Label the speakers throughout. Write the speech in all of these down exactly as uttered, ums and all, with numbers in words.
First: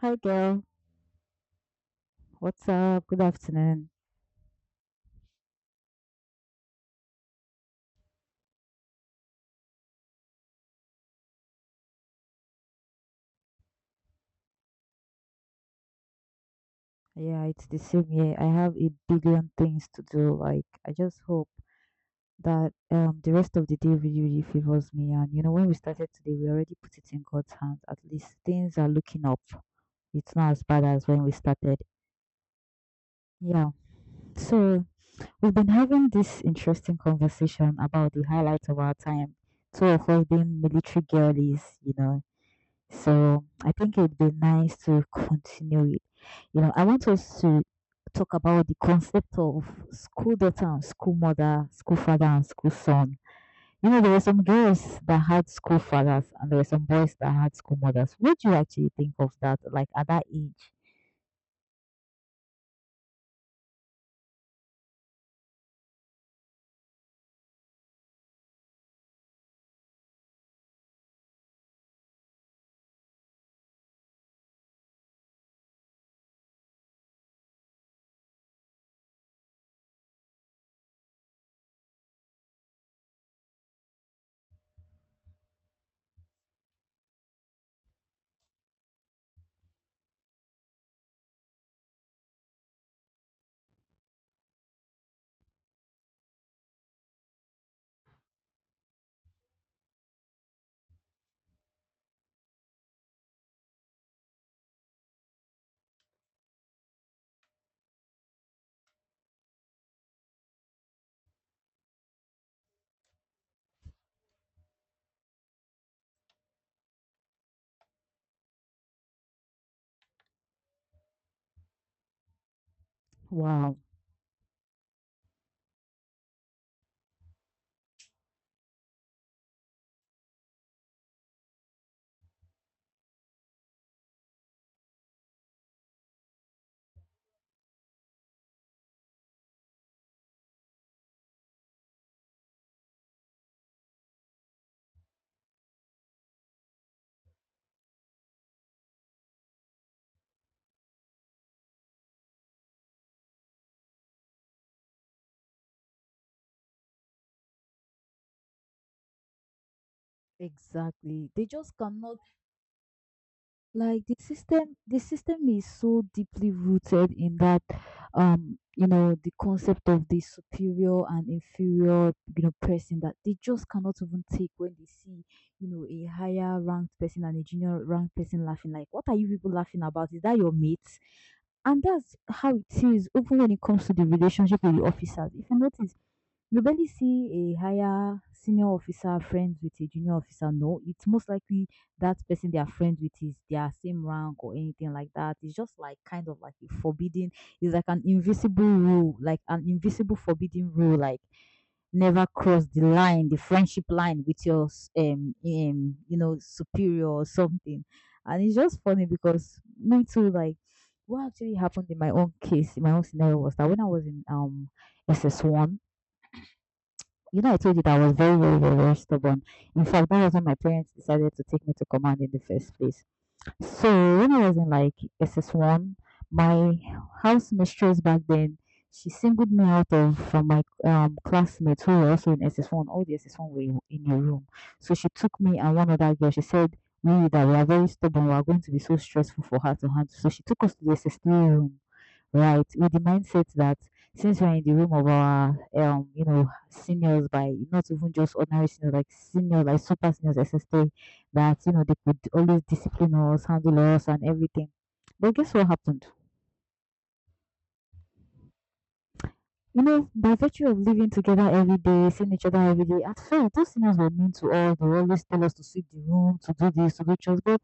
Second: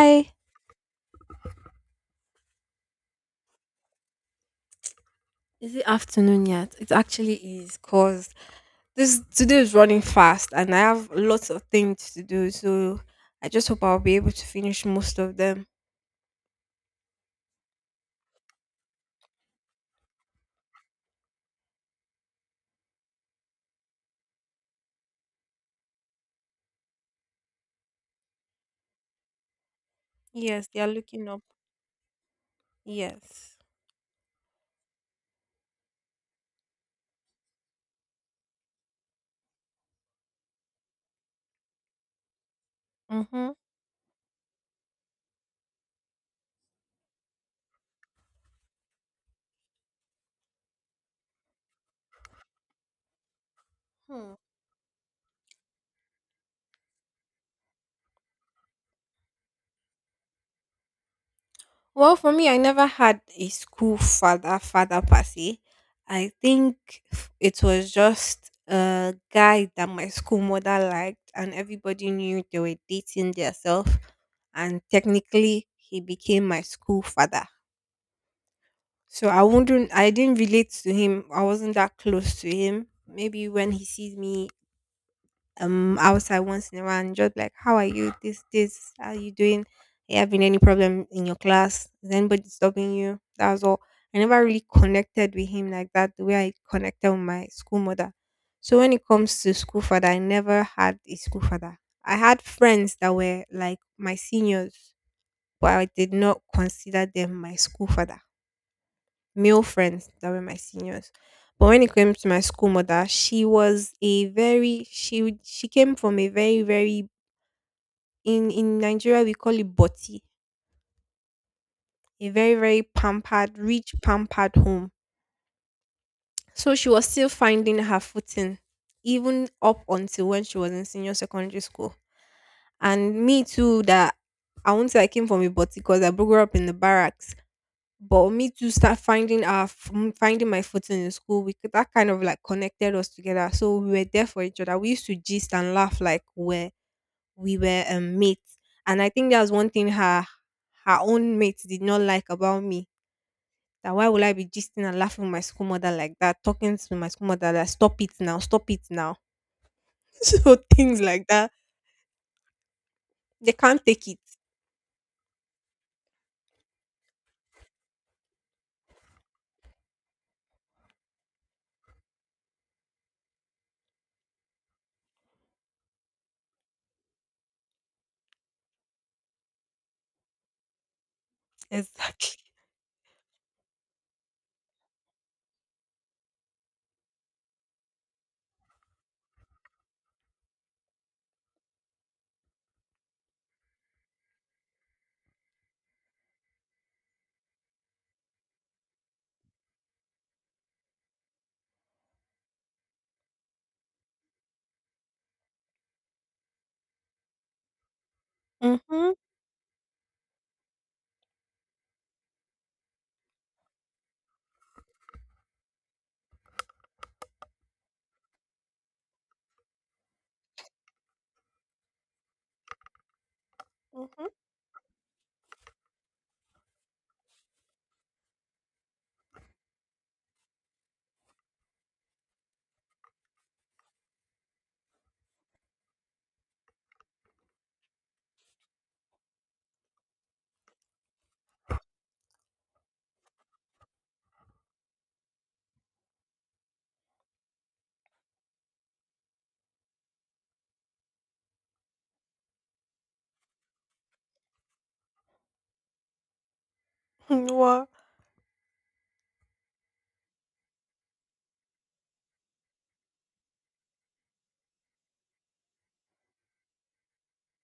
Speaker 1: Hi girl, what's up? Good afternoon.
Speaker 2: Is it afternoon yet? It actually is because this today is running fast and I have lots of things to do. So I just hope I'll be able to finish most of them.
Speaker 1: Yeah, it's the same here. I have a billion things to do. Like, I just hope that um the rest of the day really, really favors me. And you know, when we started today, we already put it in God's hands. At least things are looking up. It's not as
Speaker 2: Yes, they
Speaker 1: bad
Speaker 2: are
Speaker 1: as when
Speaker 2: looking
Speaker 1: we
Speaker 2: up.
Speaker 1: started.
Speaker 2: Yes.
Speaker 1: Yeah. So we've been having this interesting conversation about the highlights of our time. Two of us being military girlies, you know. So
Speaker 2: Mm-hmm.
Speaker 1: I think it'd be nice to continue it. You know, I want us to talk about the concept of school daughter and school mother, school father and school son. You know, there were
Speaker 2: Hmm.
Speaker 1: some girls that had school fathers and there were some boys that had school mothers. What do you actually think of that, like at that age?
Speaker 2: Well, for me, I never had a school father, father per se. I think it was just a guy that my school mother liked, and everybody knew they were dating themselves. And technically, he became my school father. So I wouldn't I didn't relate to him. I wasn't that close to him. Maybe when he sees me um outside once in a while and just like, how are you? This, this, how are you doing? Are you having any problem in your class? Is anybody stopping you? That was all. I never really connected with him like that, the way I connected with my school mother. So when it comes to school father, I never had a school father. I had friends that were like my seniors, but I did not consider them my school father, male friends that were my seniors. But when it came to my school mother, she was a very she she came from a very very in in Nigeria we call it boti, a very very pampered
Speaker 1: Wow,
Speaker 2: rich pampered home. So she was still finding her footing, even up until when she was in senior secondary school. And me too, that I won't say I came from a boti because I grew up in the barracks. But me to start finding our f- m- finding my footing in school, we could- that kind of like connected us together. So we were there for each other. We used to gist and laugh like we we were um, mates. And I think that's one thing her her own mates did not like about me. That why would I be gisting and laughing with my school mother like that, talking to my school mother like stop it now, stop it now. So things like
Speaker 1: exactly. They
Speaker 2: that.
Speaker 1: just cannot,
Speaker 2: They can't
Speaker 1: like,
Speaker 2: take
Speaker 1: the
Speaker 2: it.
Speaker 1: system the system is so deeply rooted in that, um you know, the concept of the superior and inferior, you know, person, that they just cannot even take when they see, you know, a higher ranked person and a junior ranked person laughing, like, what are you people laughing about? Is that your mate? And that's
Speaker 2: Exactly.
Speaker 1: how it is even when it comes to the relationship with the officers. If you notice, you barely see a higher senior officer friends with a junior officer. No, it's most likely that person they are friends with is their same rank or anything like that. It's just like kind of like a forbidden, it's like an invisible rule, like an invisible forbidden rule, like never cross the line, the friendship line with your s- um, um you know, superior or something. And it's just funny
Speaker 2: Mm-hmm.
Speaker 1: because me too, like, what actually happened in my own case, in my own scenario, was that when I was in um S S one, you know, I told you that I was very, very, very, very stubborn. In fact, that was when my parents decided to take me to command in the first place. So
Speaker 2: Mm-hmm.
Speaker 1: when I was in like S S one, my house mistress back then, she singled me out of from my um classmates who were also in S S one. All the S S one were in in a room. So she took me and one other girl. She said, "We that we are very stubborn. We are going to be so stressful for her to handle." So she took us to the S S three room, right, with the mindset that since we're in the room of our, um you know, seniors, by not even just ordinary seniors, like seniors, like super seniors S S T, that, you know, they could always discipline us, handle us, and everything. But guess what happened?
Speaker 2: What?
Speaker 1: You know, by virtue of living together every day, seeing each other every day, at first those seniors were mean to us. They always tell us to sweep the room, to do this, to do chores. But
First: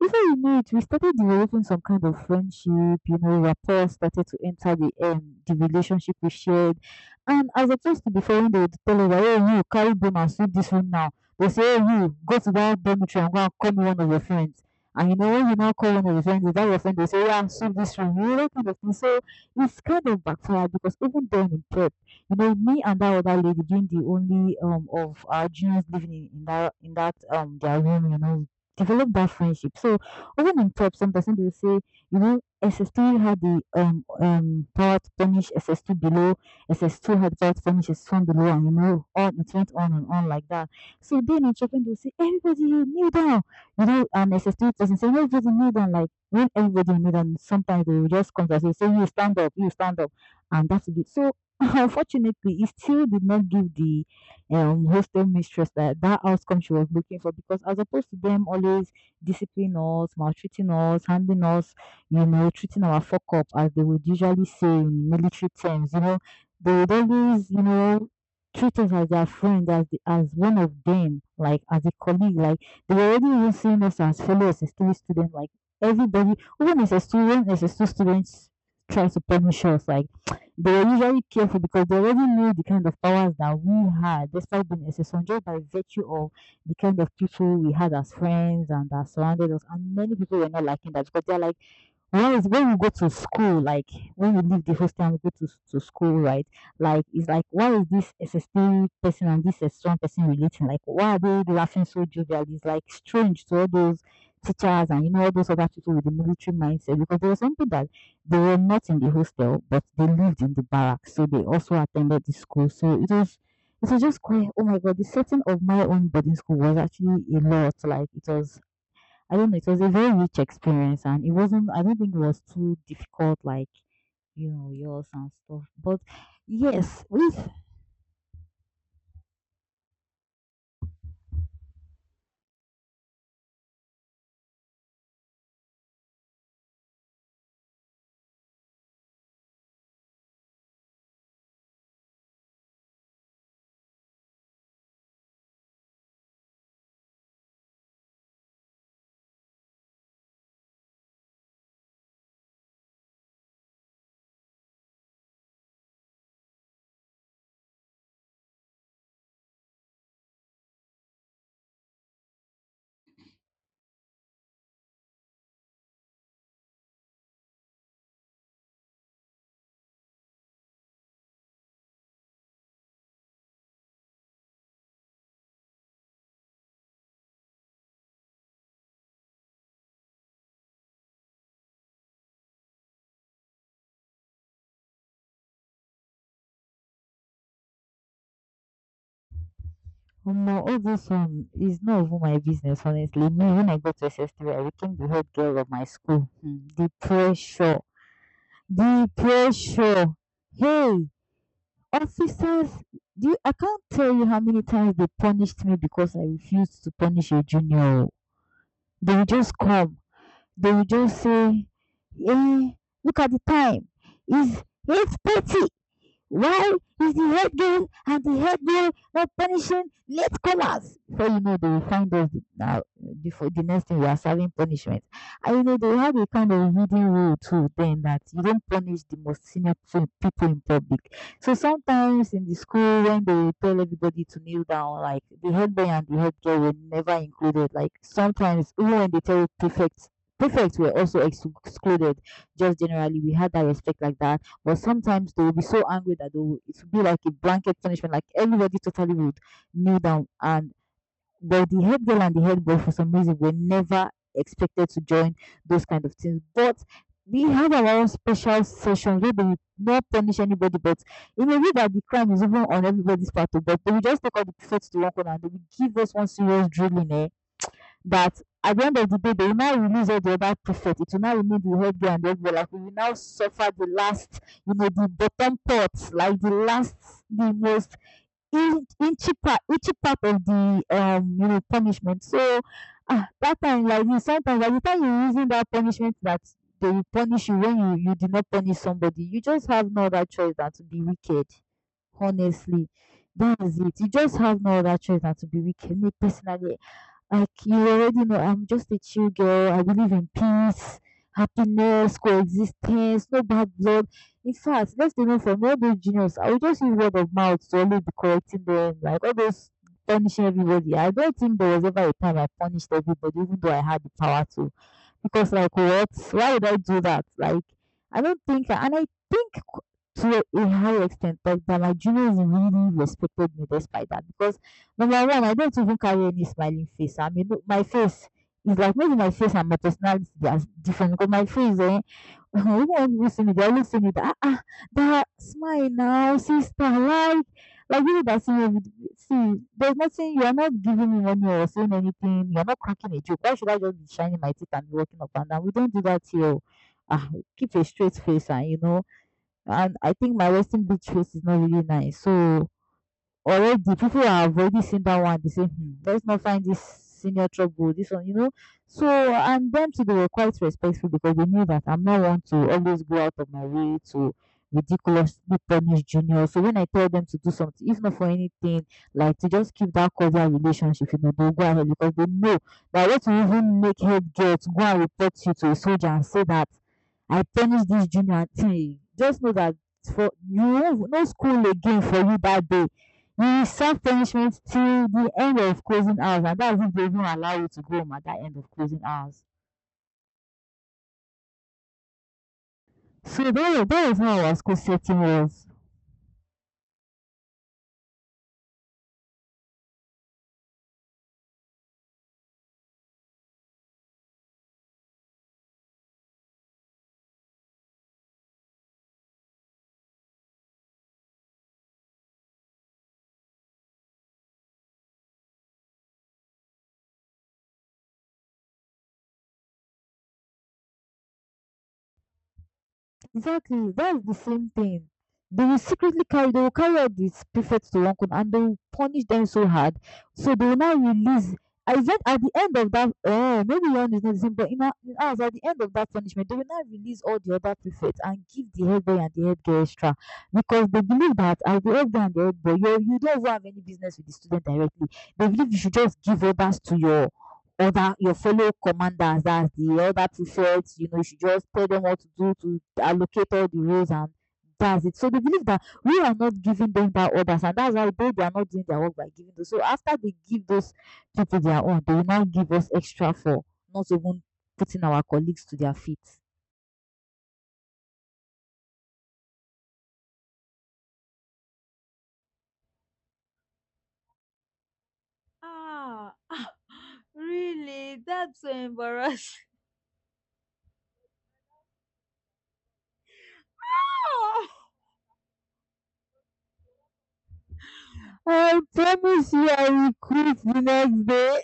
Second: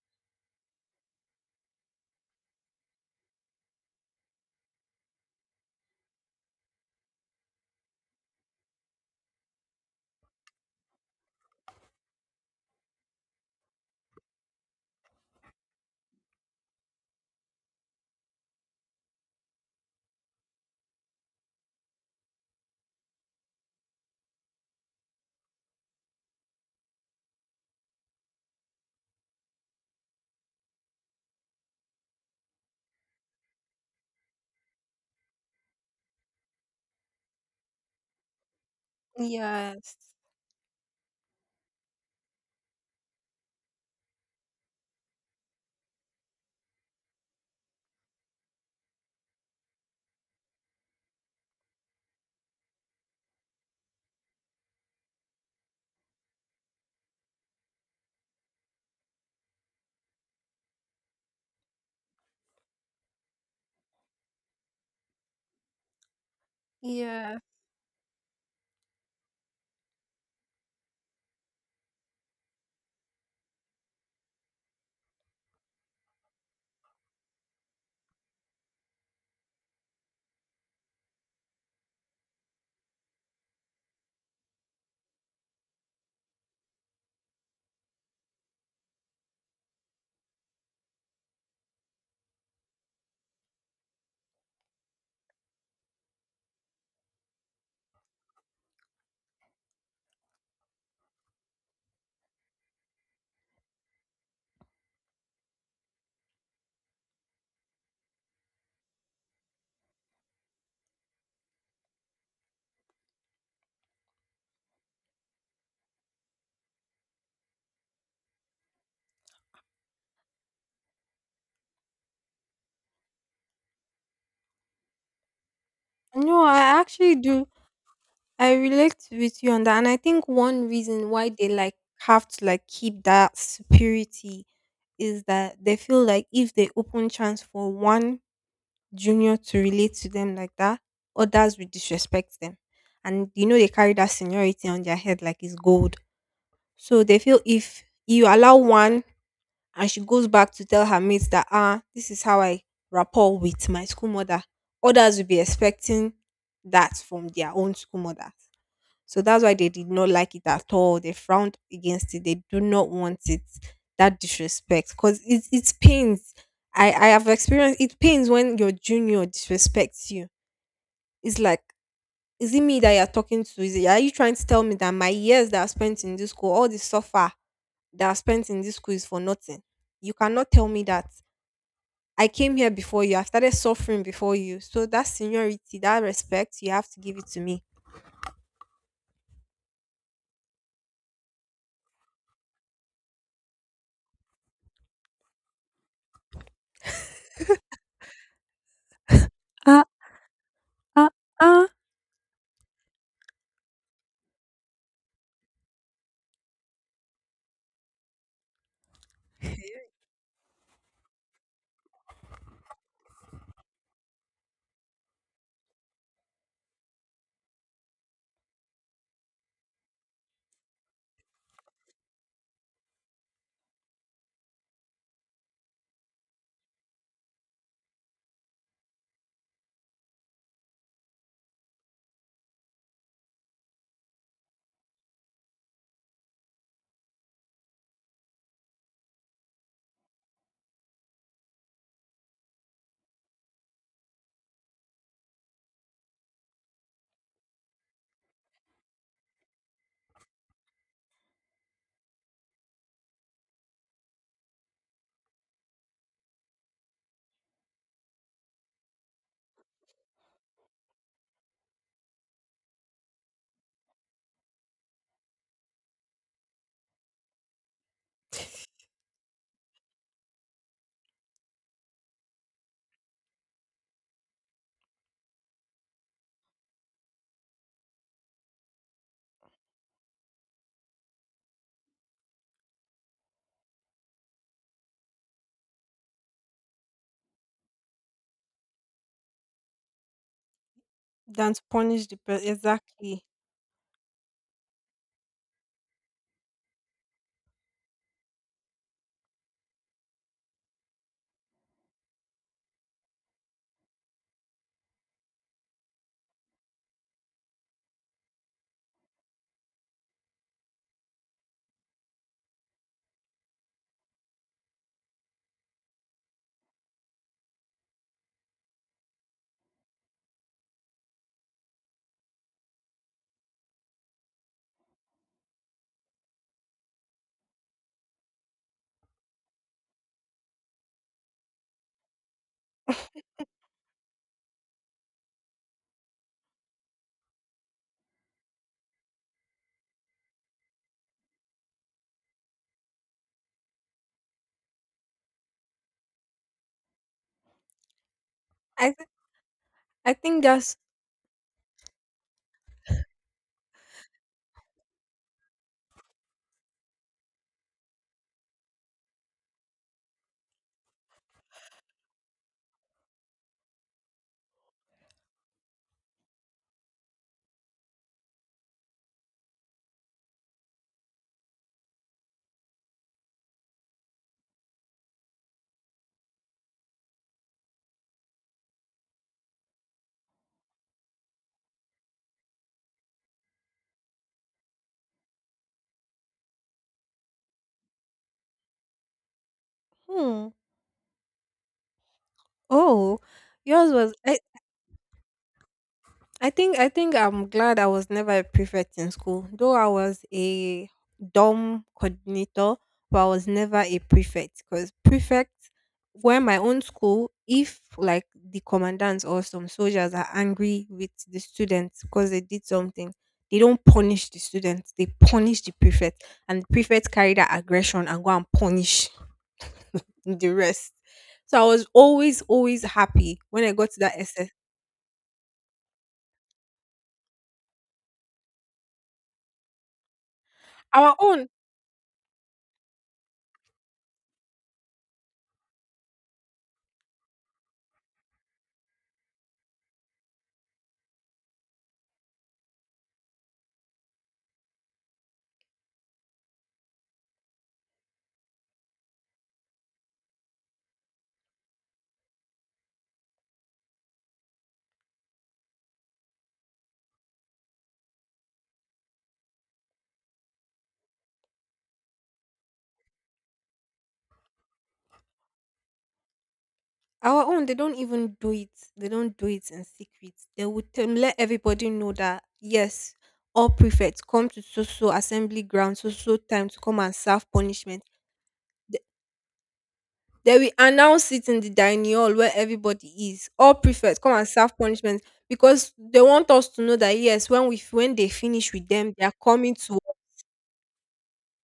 Speaker 1: before you know it, we started developing some kind of friendship. You know, rapport started to enter the um, the relationship we shared. And as opposed to before, when they would tell us, "Oh, you carry broom and sweep this room now," they say, "Oh, you go to that dormitory and go and call me one of your friends." And you know, when you now call one of your friends, is that your friend? They say, "Yeah, sweep this room." You know, that kind of thing. So it's kind of backfired because even then in prep, you know, me and that other lady being the only um of our juniors living in, in that in that um their room, you know, develop that friendship. So even in prep, some person will say, you know, S S three had the um um power to punish S S two below, S S two had the power to punish S S one below, and you know, on it went on
Speaker 2: Yes.
Speaker 1: and on like that. So then in children will say, "Everybody kneel down," you know, and S S three person say, "Everybody kneel down," like when everybody knew that sometimes they will just come to us and say, "You stand up, you stand up," and that's it. So, unfortunately, it still did not give the, um, hostel mistress that, that outcome she was looking for because, as opposed to them always disciplining us, maltreating us, handing us, you know, treating our fuck up, as they would usually say in military terms, you know, they would
Speaker 2: Yeah.
Speaker 1: always, you know, treat us as their friend, as the, as one of them, like as a colleague, like they were already even seeing us as fellow S S three students, like everybody, even as a student, as a two students try to punish us, like they were usually careful because they already knew the kind of powers that we had, despite being S S one, just by virtue of the kind of people we had as friends and that surrounded us. And many people were not liking that because they're like, once when we go to school, like when we leave the hostel and we go to, s- to school, right? Like, it's like, why is this S S T person and this S strong person relating? Like, why are they laughing so jovial? It's like strange to all those teachers and, you know, all those other people with the military mindset, because there were some people that they were not in the hostel but they lived in the barracks, so they also attended the school. So it was, it was just quite, oh my god, the setting of my own boarding school was actually a lot. Like, it was, I don't know, it was a very rich experience, and it wasn't, I don't think it was too difficult like, you know, yours and stuff. But
Speaker 2: No, I
Speaker 1: yes,
Speaker 2: actually do.
Speaker 1: with
Speaker 2: I relate with you on that, and I think one reason why they like have to like keep that superiority is that they feel like if they open chance for one junior to relate to them like that, others will disrespect them, and you know they carry that seniority on their head like it's gold. So they feel if you allow one and she goes back to tell her mates that ah, this is how I rapport with my school mother, others will be expecting that from their own school mother. So that's why they did not like it at all. They frowned against it. They do not want it. That disrespect, because it it pains. I I have experienced it, pains when your junior disrespects you. It's like, is it me that you're talking to? Is it, are you trying to tell me that my years that I spent in this school, all the suffer that I spent in this school is for nothing? You cannot tell me that. I came here before you. I started suffering before you. So that seniority, that respect, you have to give it to me.
Speaker 1: Omo, all this one is not even my business, honestly. Me, when I got to S S three, I became the head girl of my school. Hmm, the pressure. The pressure. Hey, officers, do you, I can't tell you how many times they punished me because I refused to punish a junior. They would just come, they will just say, "Hey, look at the time. It's eight thirty. Why is the head girl and the head girl not punishing late comers?" So you know, they will find us now. Before the next thing, we are serving punishment. And you know, they have a kind of hidden rule too, then, that you don't punish the most senior people in public. So sometimes in the school, when they tell everybody to kneel down, like the head boy and the head girl were never included. Like sometimes, even when they tell prefects, prefects were also excluded. Just generally, we had that respect like that, but sometimes they will be so angry that they will, it will be like a blanket punishment, like everybody totally would kneel down. And but the head girl and the head boy, for some reason, were never expected to join those kind of things. But we had our own special session where they will not punish anybody, but in a way that the crime is even on everybody's part, oh, but they will just take all the prefects to one corner and they will give us one serious drilling. Eh? That at the end of the day, they will now release all the other prefect. It will now remain the head girl and the head boy. Like, we will now suffer the last, you know, the bottom part, like the last, the most in- inchy part, inchy part of the, um, you know, punishment. So, ah, that time, like you, sometimes by the time you are using that punishment, that they will punish you when you you did not punish somebody, you just have no other choice than to be wicked.
Speaker 2: Than to punish the person
Speaker 1: Honestly,
Speaker 2: exactly.
Speaker 1: that is it. You just have no other choice than to be wicked. Me personally, like you already know, I'm just a chill girl. I believe in peace, happiness, coexistence, no bad blood. In fact, let's say, no, from all those juniors, I will just use word of mouth to only be correcting them, like all those punishing everybody. I don't think there was ever a time I punished everybody, even though I had the power to. Because, like, what? Why would I do that? Like, I don't think, and I think to a high extent like that my juniors really respected me despite that, because number one, I don't even carry any smiling face. I mean, my face is like, maybe my face and my personality they are different, because my face, eh, oh, Home and Yosemite, Yosemite. Ah, ah, that smile now, sister. Like, like you know that, see, see, there's nothing. You are not giving me money or saying anything. You are not cracking a joke. Why should I just be shining my teeth and walking up and down? We don't do that here. Oh, ah, keep a straight face, and you
Speaker 2: I
Speaker 1: know.
Speaker 2: th-
Speaker 1: And
Speaker 2: I
Speaker 1: I think
Speaker 2: think
Speaker 1: my
Speaker 2: that's
Speaker 1: Western beach face is not really nice. So already people have already seen that one, they say, hmm, let's not find this senior trouble, this one, you know. So and them too, they were quite respectful because they knew that I'm not one to always go out of my way to ridiculously punish junior. So when I tell them to do something, if not for anything, like to just keep that cordial relationship, you know, they'll go ahead because they know that what will even make head girl to go and report you to a soldier and say that I punish this junior thing, just know that for you won't- no school again for you that day. We serve punishment till the end of closing hours, and that's if they even allow you to go home at that end of closing hours.
Speaker 2: hmm. Oh,
Speaker 1: So that was,
Speaker 2: yours
Speaker 1: that
Speaker 2: was,
Speaker 1: was how our school setting was.
Speaker 2: I think I think I'm glad I was never a prefect in school. Though I was a dorm coordinator, but I was never a prefect because prefects were my own school. If like the commandants or some soldiers are angry with the students because they did something, they don't punish the students. They punish the prefect, and the prefect carry that aggression and go and punish the rest. So I was always always happy when I got
Speaker 1: Exactly,
Speaker 2: to that
Speaker 1: that's the
Speaker 2: S S.
Speaker 1: same thing. They will secretly carry, they will carry out these prefects to Wankun and they will punish them so hard. So they will now
Speaker 2: Our own
Speaker 1: release. I said at the end of that, oh, maybe one is not the same, but in, our, in ours, at the end of that punishment, they will now release all the other prefects and give the head boy and the head girl extra, because they believe that as the head boy and the head boy, you, you don't even have any business with the student directly. They believe you should just give orders to your other your fellow commanders, that's the other prefects, you know. You should just tell them what to do, to allocate all the roles, and that's it. So they believe that we are not giving them that orders, and that's why they, they are not doing their work by giving those. So after they give those people their own, they will now give us extra for not even putting our colleagues to their feet.
Speaker 2: Our own, they don't even do it. They don't do it in secret. They would tell, let everybody know that yes, all prefects come to so so assembly ground, so
Speaker 1: Ah,
Speaker 2: so time to come and serve punishment.
Speaker 1: really? That's so
Speaker 2: Th-
Speaker 1: embarrassing.
Speaker 2: They will announce it in the dining hall where everybody is. All prefects come and serve punishment because they want us to know that yes, when we f- when they finish
Speaker 1: I
Speaker 2: with them, they are
Speaker 1: promise you,
Speaker 2: coming
Speaker 1: I
Speaker 2: to,
Speaker 1: will quit the next day.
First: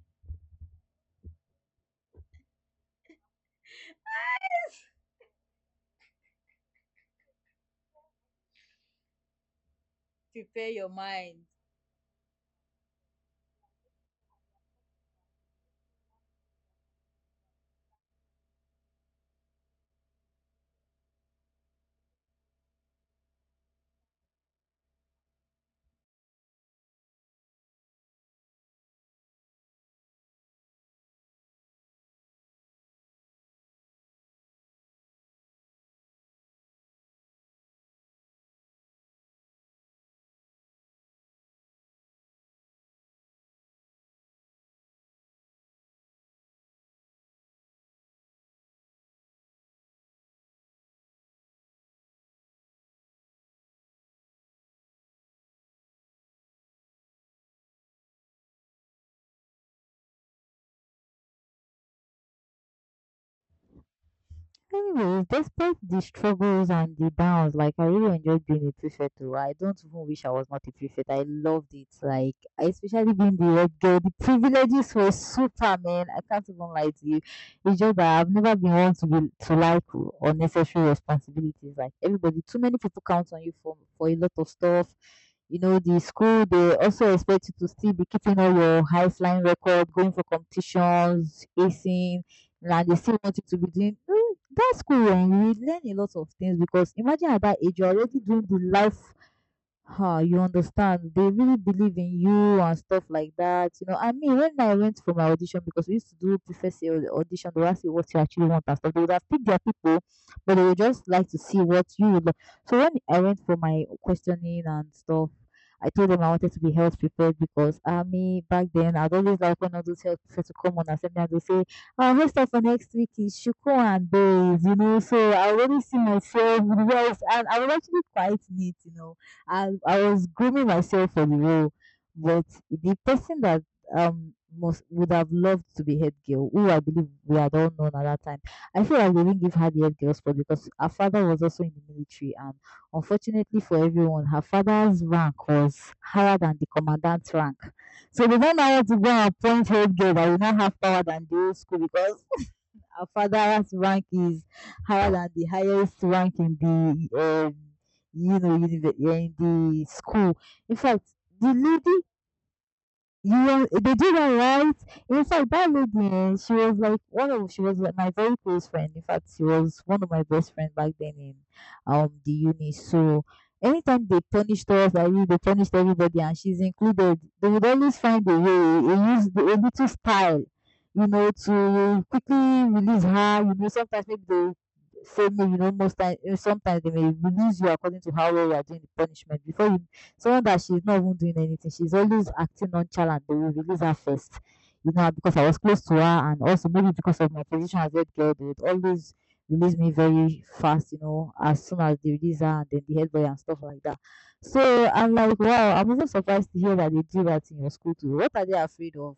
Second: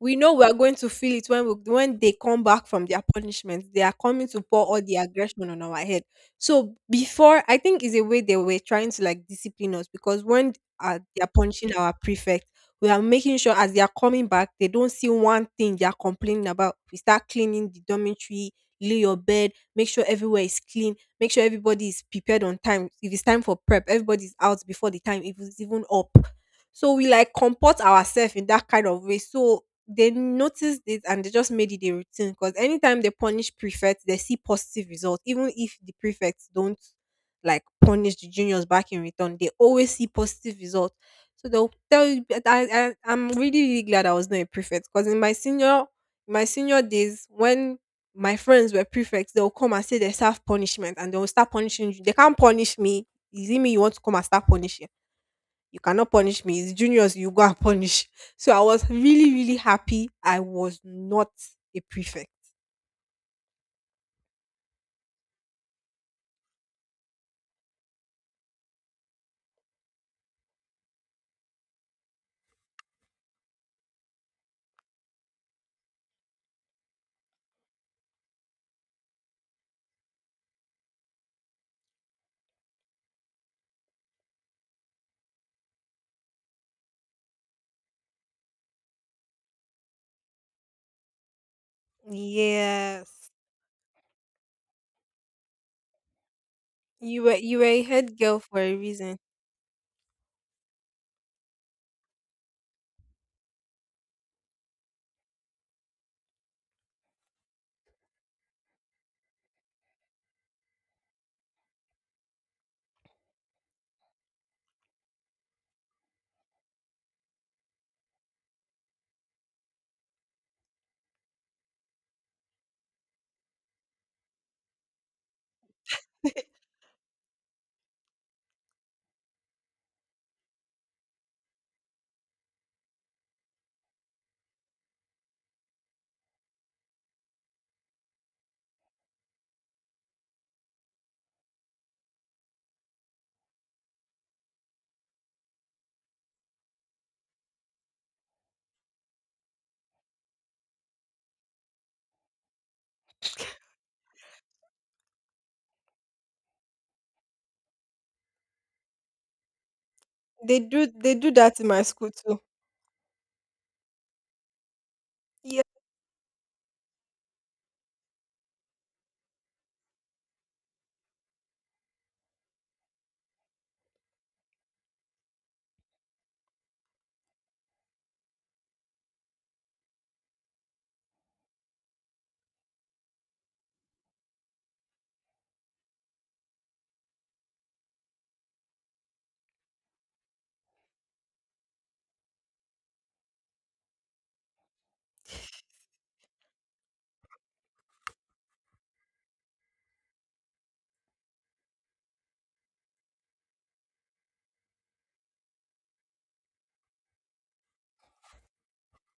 Speaker 2: we know we are going to feel it when we, when they come back from their punishment. They are coming to pour all the aggression on our head. So before, I think is a way they were trying to like discipline us because when
Speaker 1: Prepare your
Speaker 2: uh, they are
Speaker 1: mind.
Speaker 2: punishing our prefect, we are making sure as they are coming back, they don't see one thing they are complaining about. We start cleaning the dormitory, lay your bed, make sure everywhere is clean, make sure everybody is prepared on time. If it's time for prep, everybody's out before the time. If it's even up, so we like comport ourselves in that kind of way. So they noticed it and they just made it a routine because anytime they punish prefects, they see positive results. Even if the prefects don't like punish the juniors back in return, they always see positive results. So they'll tell you. But I, I I'm really really glad I was not a prefect because in my senior my senior days when my friends were prefects, they'll come and say they self punishment and they'll start punishing you. They can't punish me. Is it me you want to come and start punishing? You cannot punish me. It's juniors you go and punish. So I was really, really happy I was not a prefect.
Speaker 1: Anyways, despite the struggles and the downs, like I really enjoyed being a prefect. Though, I don't even wish I was not a prefect. I loved it. Like I- especially being the red girl, the privileges were super, man. I can't even lie to you. It's just that I've never been one to be to like unnecessary responsibilities. Like everybody, too many people count on you for for a lot of stuff. You know, the school, they also expect you to still be keeping all your high flying record, going for competitions, acing, and they still
Speaker 2: Yes.
Speaker 1: want you to be doing. That's cool. Um, we learn a lot of things because
Speaker 2: You
Speaker 1: imagine
Speaker 2: were
Speaker 1: at that
Speaker 2: you were
Speaker 1: age
Speaker 2: a
Speaker 1: you're
Speaker 2: head
Speaker 1: already
Speaker 2: girl
Speaker 1: doing the
Speaker 2: for a
Speaker 1: life.
Speaker 2: reason.
Speaker 1: Huh, you understand, they really believe in you and stuff like that. You know, I mean, when I went for my audition, because we used to do preface au- audition, they would ask you what you actually want and stuff. They would have picked their people, but they would just like to see what you would like. So when I went for my questioning and stuff, I told them I wanted to be health prepared, because I mean back then I'd always like one of those health prepared to come on and send me, and they say, our host of for next week is Shuko and Bays, you know, so I already see myself. Well, and I was actually quite neat, you know, and I was grooming myself for the role, but the person that um must would have loved to be head girl, who I believe we had all known at that time. I feel like they didn't give her the head girl spot because her father was also in the military, and unfortunately for everyone, her father's rank was higher than the commandant's rank. So they don't know how to go and appoint head girl that will not have power than the old school, because our father's rank is higher than the highest rank in the um, you know, univer- yeah, in the school.
Speaker 2: They
Speaker 1: In
Speaker 2: do
Speaker 1: fact,
Speaker 2: they do
Speaker 1: the
Speaker 2: that in my
Speaker 1: lady,
Speaker 2: school too.
Speaker 1: you were, they did alright. In fact,
Speaker 2: Yeah.
Speaker 1: that lady, eh, she was like one of she was like my very close friend. In fact, she was one of my best friends back then in um the uni. So anytime they punished us, I mean they punished everybody, and she's included. They would always find a way, a use a little style, you know, to quickly release her. You know, sometimes maybe they say, maybe you know, most times, sometimes they may release you according to how well you are doing the punishment before you. Someone that she's not even doing anything, she's always acting nonchalant, they will release her first. You know, because I was close to her, and also maybe because of my position as head girl, they would always release me very fast, you know, as soon as they release her, and then the head boy and stuff like that. So I'm like, wow, I'm even surprised to hear that they do that in your school too. What are they afraid of?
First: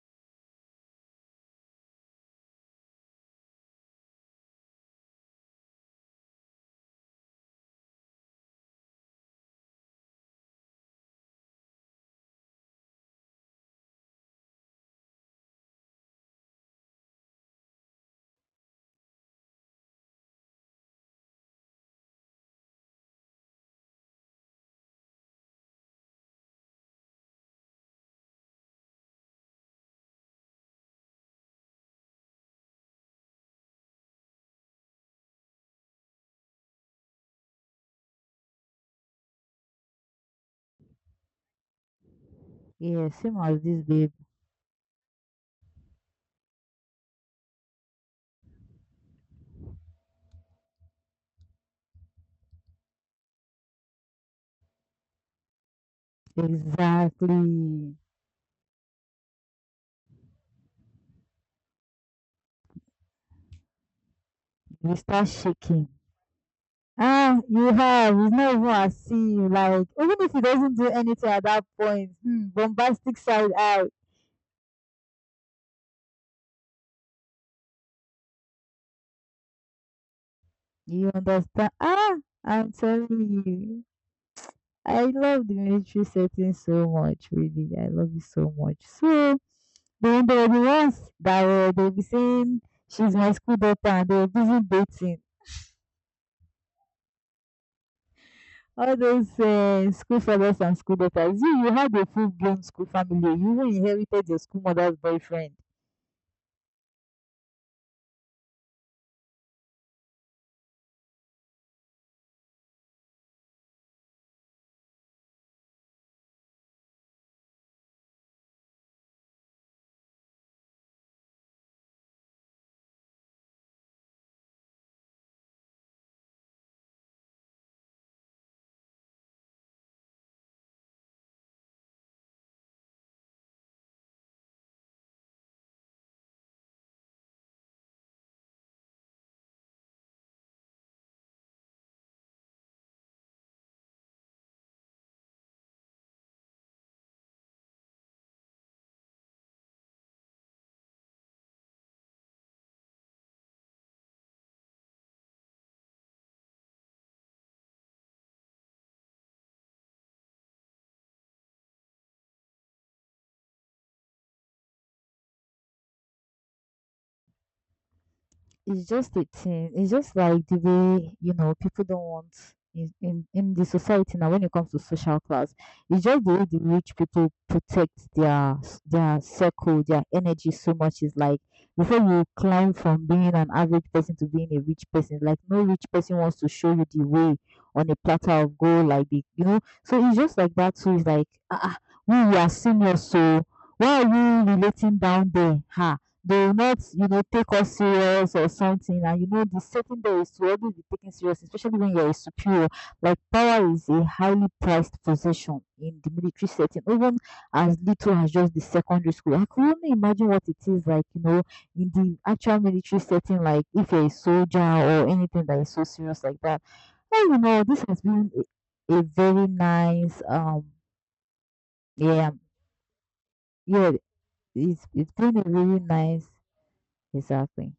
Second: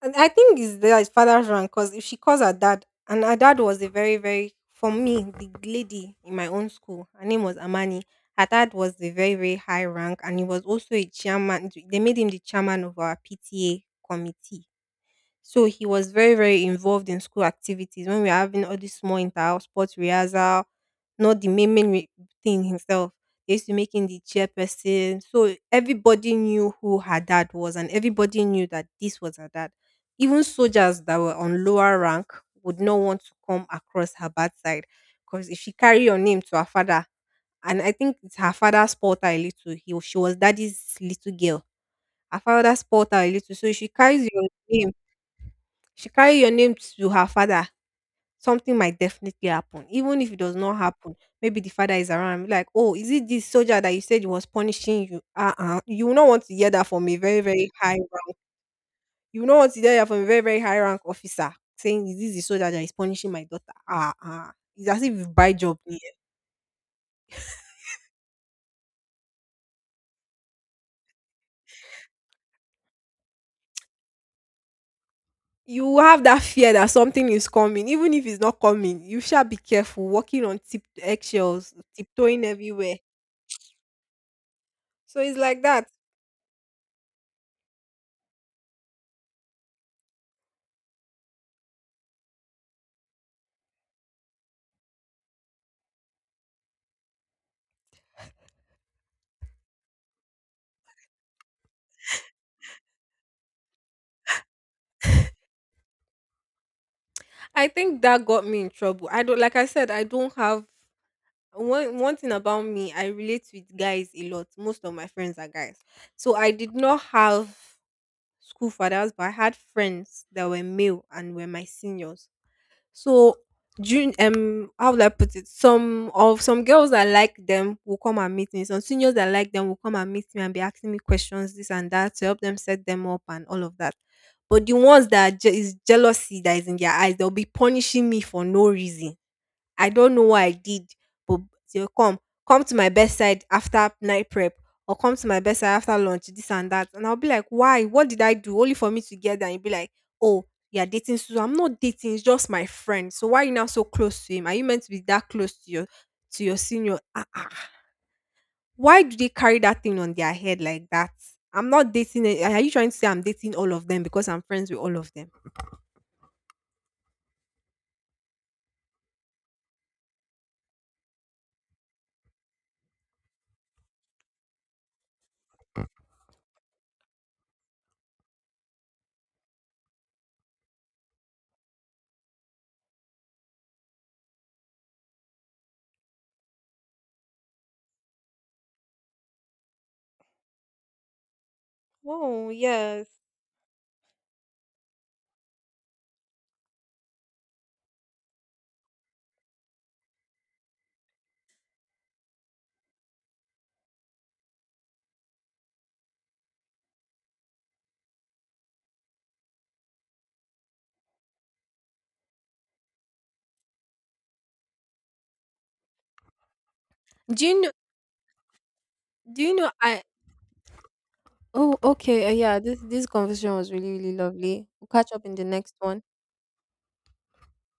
Speaker 2: And I think it's there is father's rank because if she calls her dad, and her dad was a very, very, for me, the lady in my own school, her name was Amani. Her dad was a very, very high rank, and he was also a chairman. They made him the chairman of our P T A committee. So he was very, very involved in school activities when we were having all these small inter-house sports rehearsal, not the main main re- thing himself. They used to make him the chairperson. So everybody knew who her dad was and everybody knew that this was her dad. Even soldiers that were on lower rank would not want to come across her bad side because if she carry your name to her father, and I think it's her father spoiled her a little. He, she was daddy's little girl. Her father
Speaker 1: Yeah,
Speaker 2: spoiled her a
Speaker 1: same
Speaker 2: little.
Speaker 1: as
Speaker 2: So if
Speaker 1: this
Speaker 2: she
Speaker 1: babe.
Speaker 2: carries your name she carry your name to her father, something might definitely happen. Even if it does not happen, maybe the father is around and be like, oh, is it this soldier that you said was punishing you? Uh uh. You will not want to hear that from a very,
Speaker 1: Exactly.
Speaker 2: very high rank. You will not want to hear that from a very, very high rank officer saying, is this the soldier that is punishing my daughter? Ah ah. It's
Speaker 1: We
Speaker 2: as if you
Speaker 1: start
Speaker 2: buy job
Speaker 1: shaking.
Speaker 2: here.
Speaker 1: Ah, you have. It's not even at sea. Like, even if he doesn't do anything at that point, hmm, bombastic side out.
Speaker 2: You have that fear that something is coming, even if it's not coming. You shall be careful, walking on tip
Speaker 1: You understand?
Speaker 2: eggshells,
Speaker 1: Ah,
Speaker 2: tiptoeing
Speaker 1: I'm
Speaker 2: everywhere.
Speaker 1: telling you. I
Speaker 2: So it's
Speaker 1: love the
Speaker 2: like that.
Speaker 1: military setting so much, really. I love it so much. So then there will be ones that will, they'll be saying, she's my school daughter, and they'll be busy dating. All those uh, school fathers and school daughters. You, you had a full-blown school family. You even inherited your school mother's boyfriend.
Speaker 2: I think that got me in trouble. I don't, like I said, I don't have one one thing about me, I relate with guys a lot. Most of my friends are guys. So I did not have school fathers, but I had friends that were male and were my seniors. So June um how would I put it? Some of some girls that like them will come and meet me. Some seniors that like them will come and meet me and be asking me questions, this and that, to help them set them up and all of that. But the ones that je- is jealousy that is in their eyes, they'll be punishing me for no reason. I don't know what I did, but they'll come. Come to my bedside after night prep or come to my bedside after lunch, this and that. And I'll be like, why? What did I do? Only for me to get there and be like, oh, you're dating Susan. I'm not dating, it's just my friend. So why are you now so close to him? Are you meant to be that close to your to your senior? Ah, ah. ah. Why do they carry that thing on their head like that? I'm not dating. a- Are you trying to say I'm dating all of them because I'm friends with all of them?
Speaker 1: It's just a thing. It's just like the way, you know, people don't want in in, in the society now. When it comes to social class, it's just the way the rich people protect their s- their circle, their energy so much. Is like before you climb from being an average person to being a rich person, like no rich person wants to show you the way on a platter of gold, like the, you know. So it's just like that too. It's like, ah, ah, we we
Speaker 2: Oh
Speaker 1: are seniors,
Speaker 2: yes.
Speaker 1: so why are you relating down there? Ha, they will not, you know, take us serious or something. And you know, the setting there is to always be taken serious, especially when you're a superior. Like power is a highly priced possession in the military setting, even as little as just the secondary school. I can only imagine what it is like, you know, in the actual military setting, like if you're a soldier or anything that is so serious like that. Well, you
Speaker 2: Do you
Speaker 1: know,
Speaker 2: know?
Speaker 1: this has been a, a
Speaker 2: Do
Speaker 1: very
Speaker 2: you know? I
Speaker 1: nice um
Speaker 2: Oh, okay. Uh,
Speaker 1: yeah,
Speaker 2: yeah, this this conversation was really,
Speaker 1: yeah,
Speaker 2: really lovely.
Speaker 1: it's
Speaker 2: We'll catch
Speaker 1: it's
Speaker 2: up in
Speaker 1: been a
Speaker 2: the next
Speaker 1: really
Speaker 2: one.
Speaker 1: nice, exactly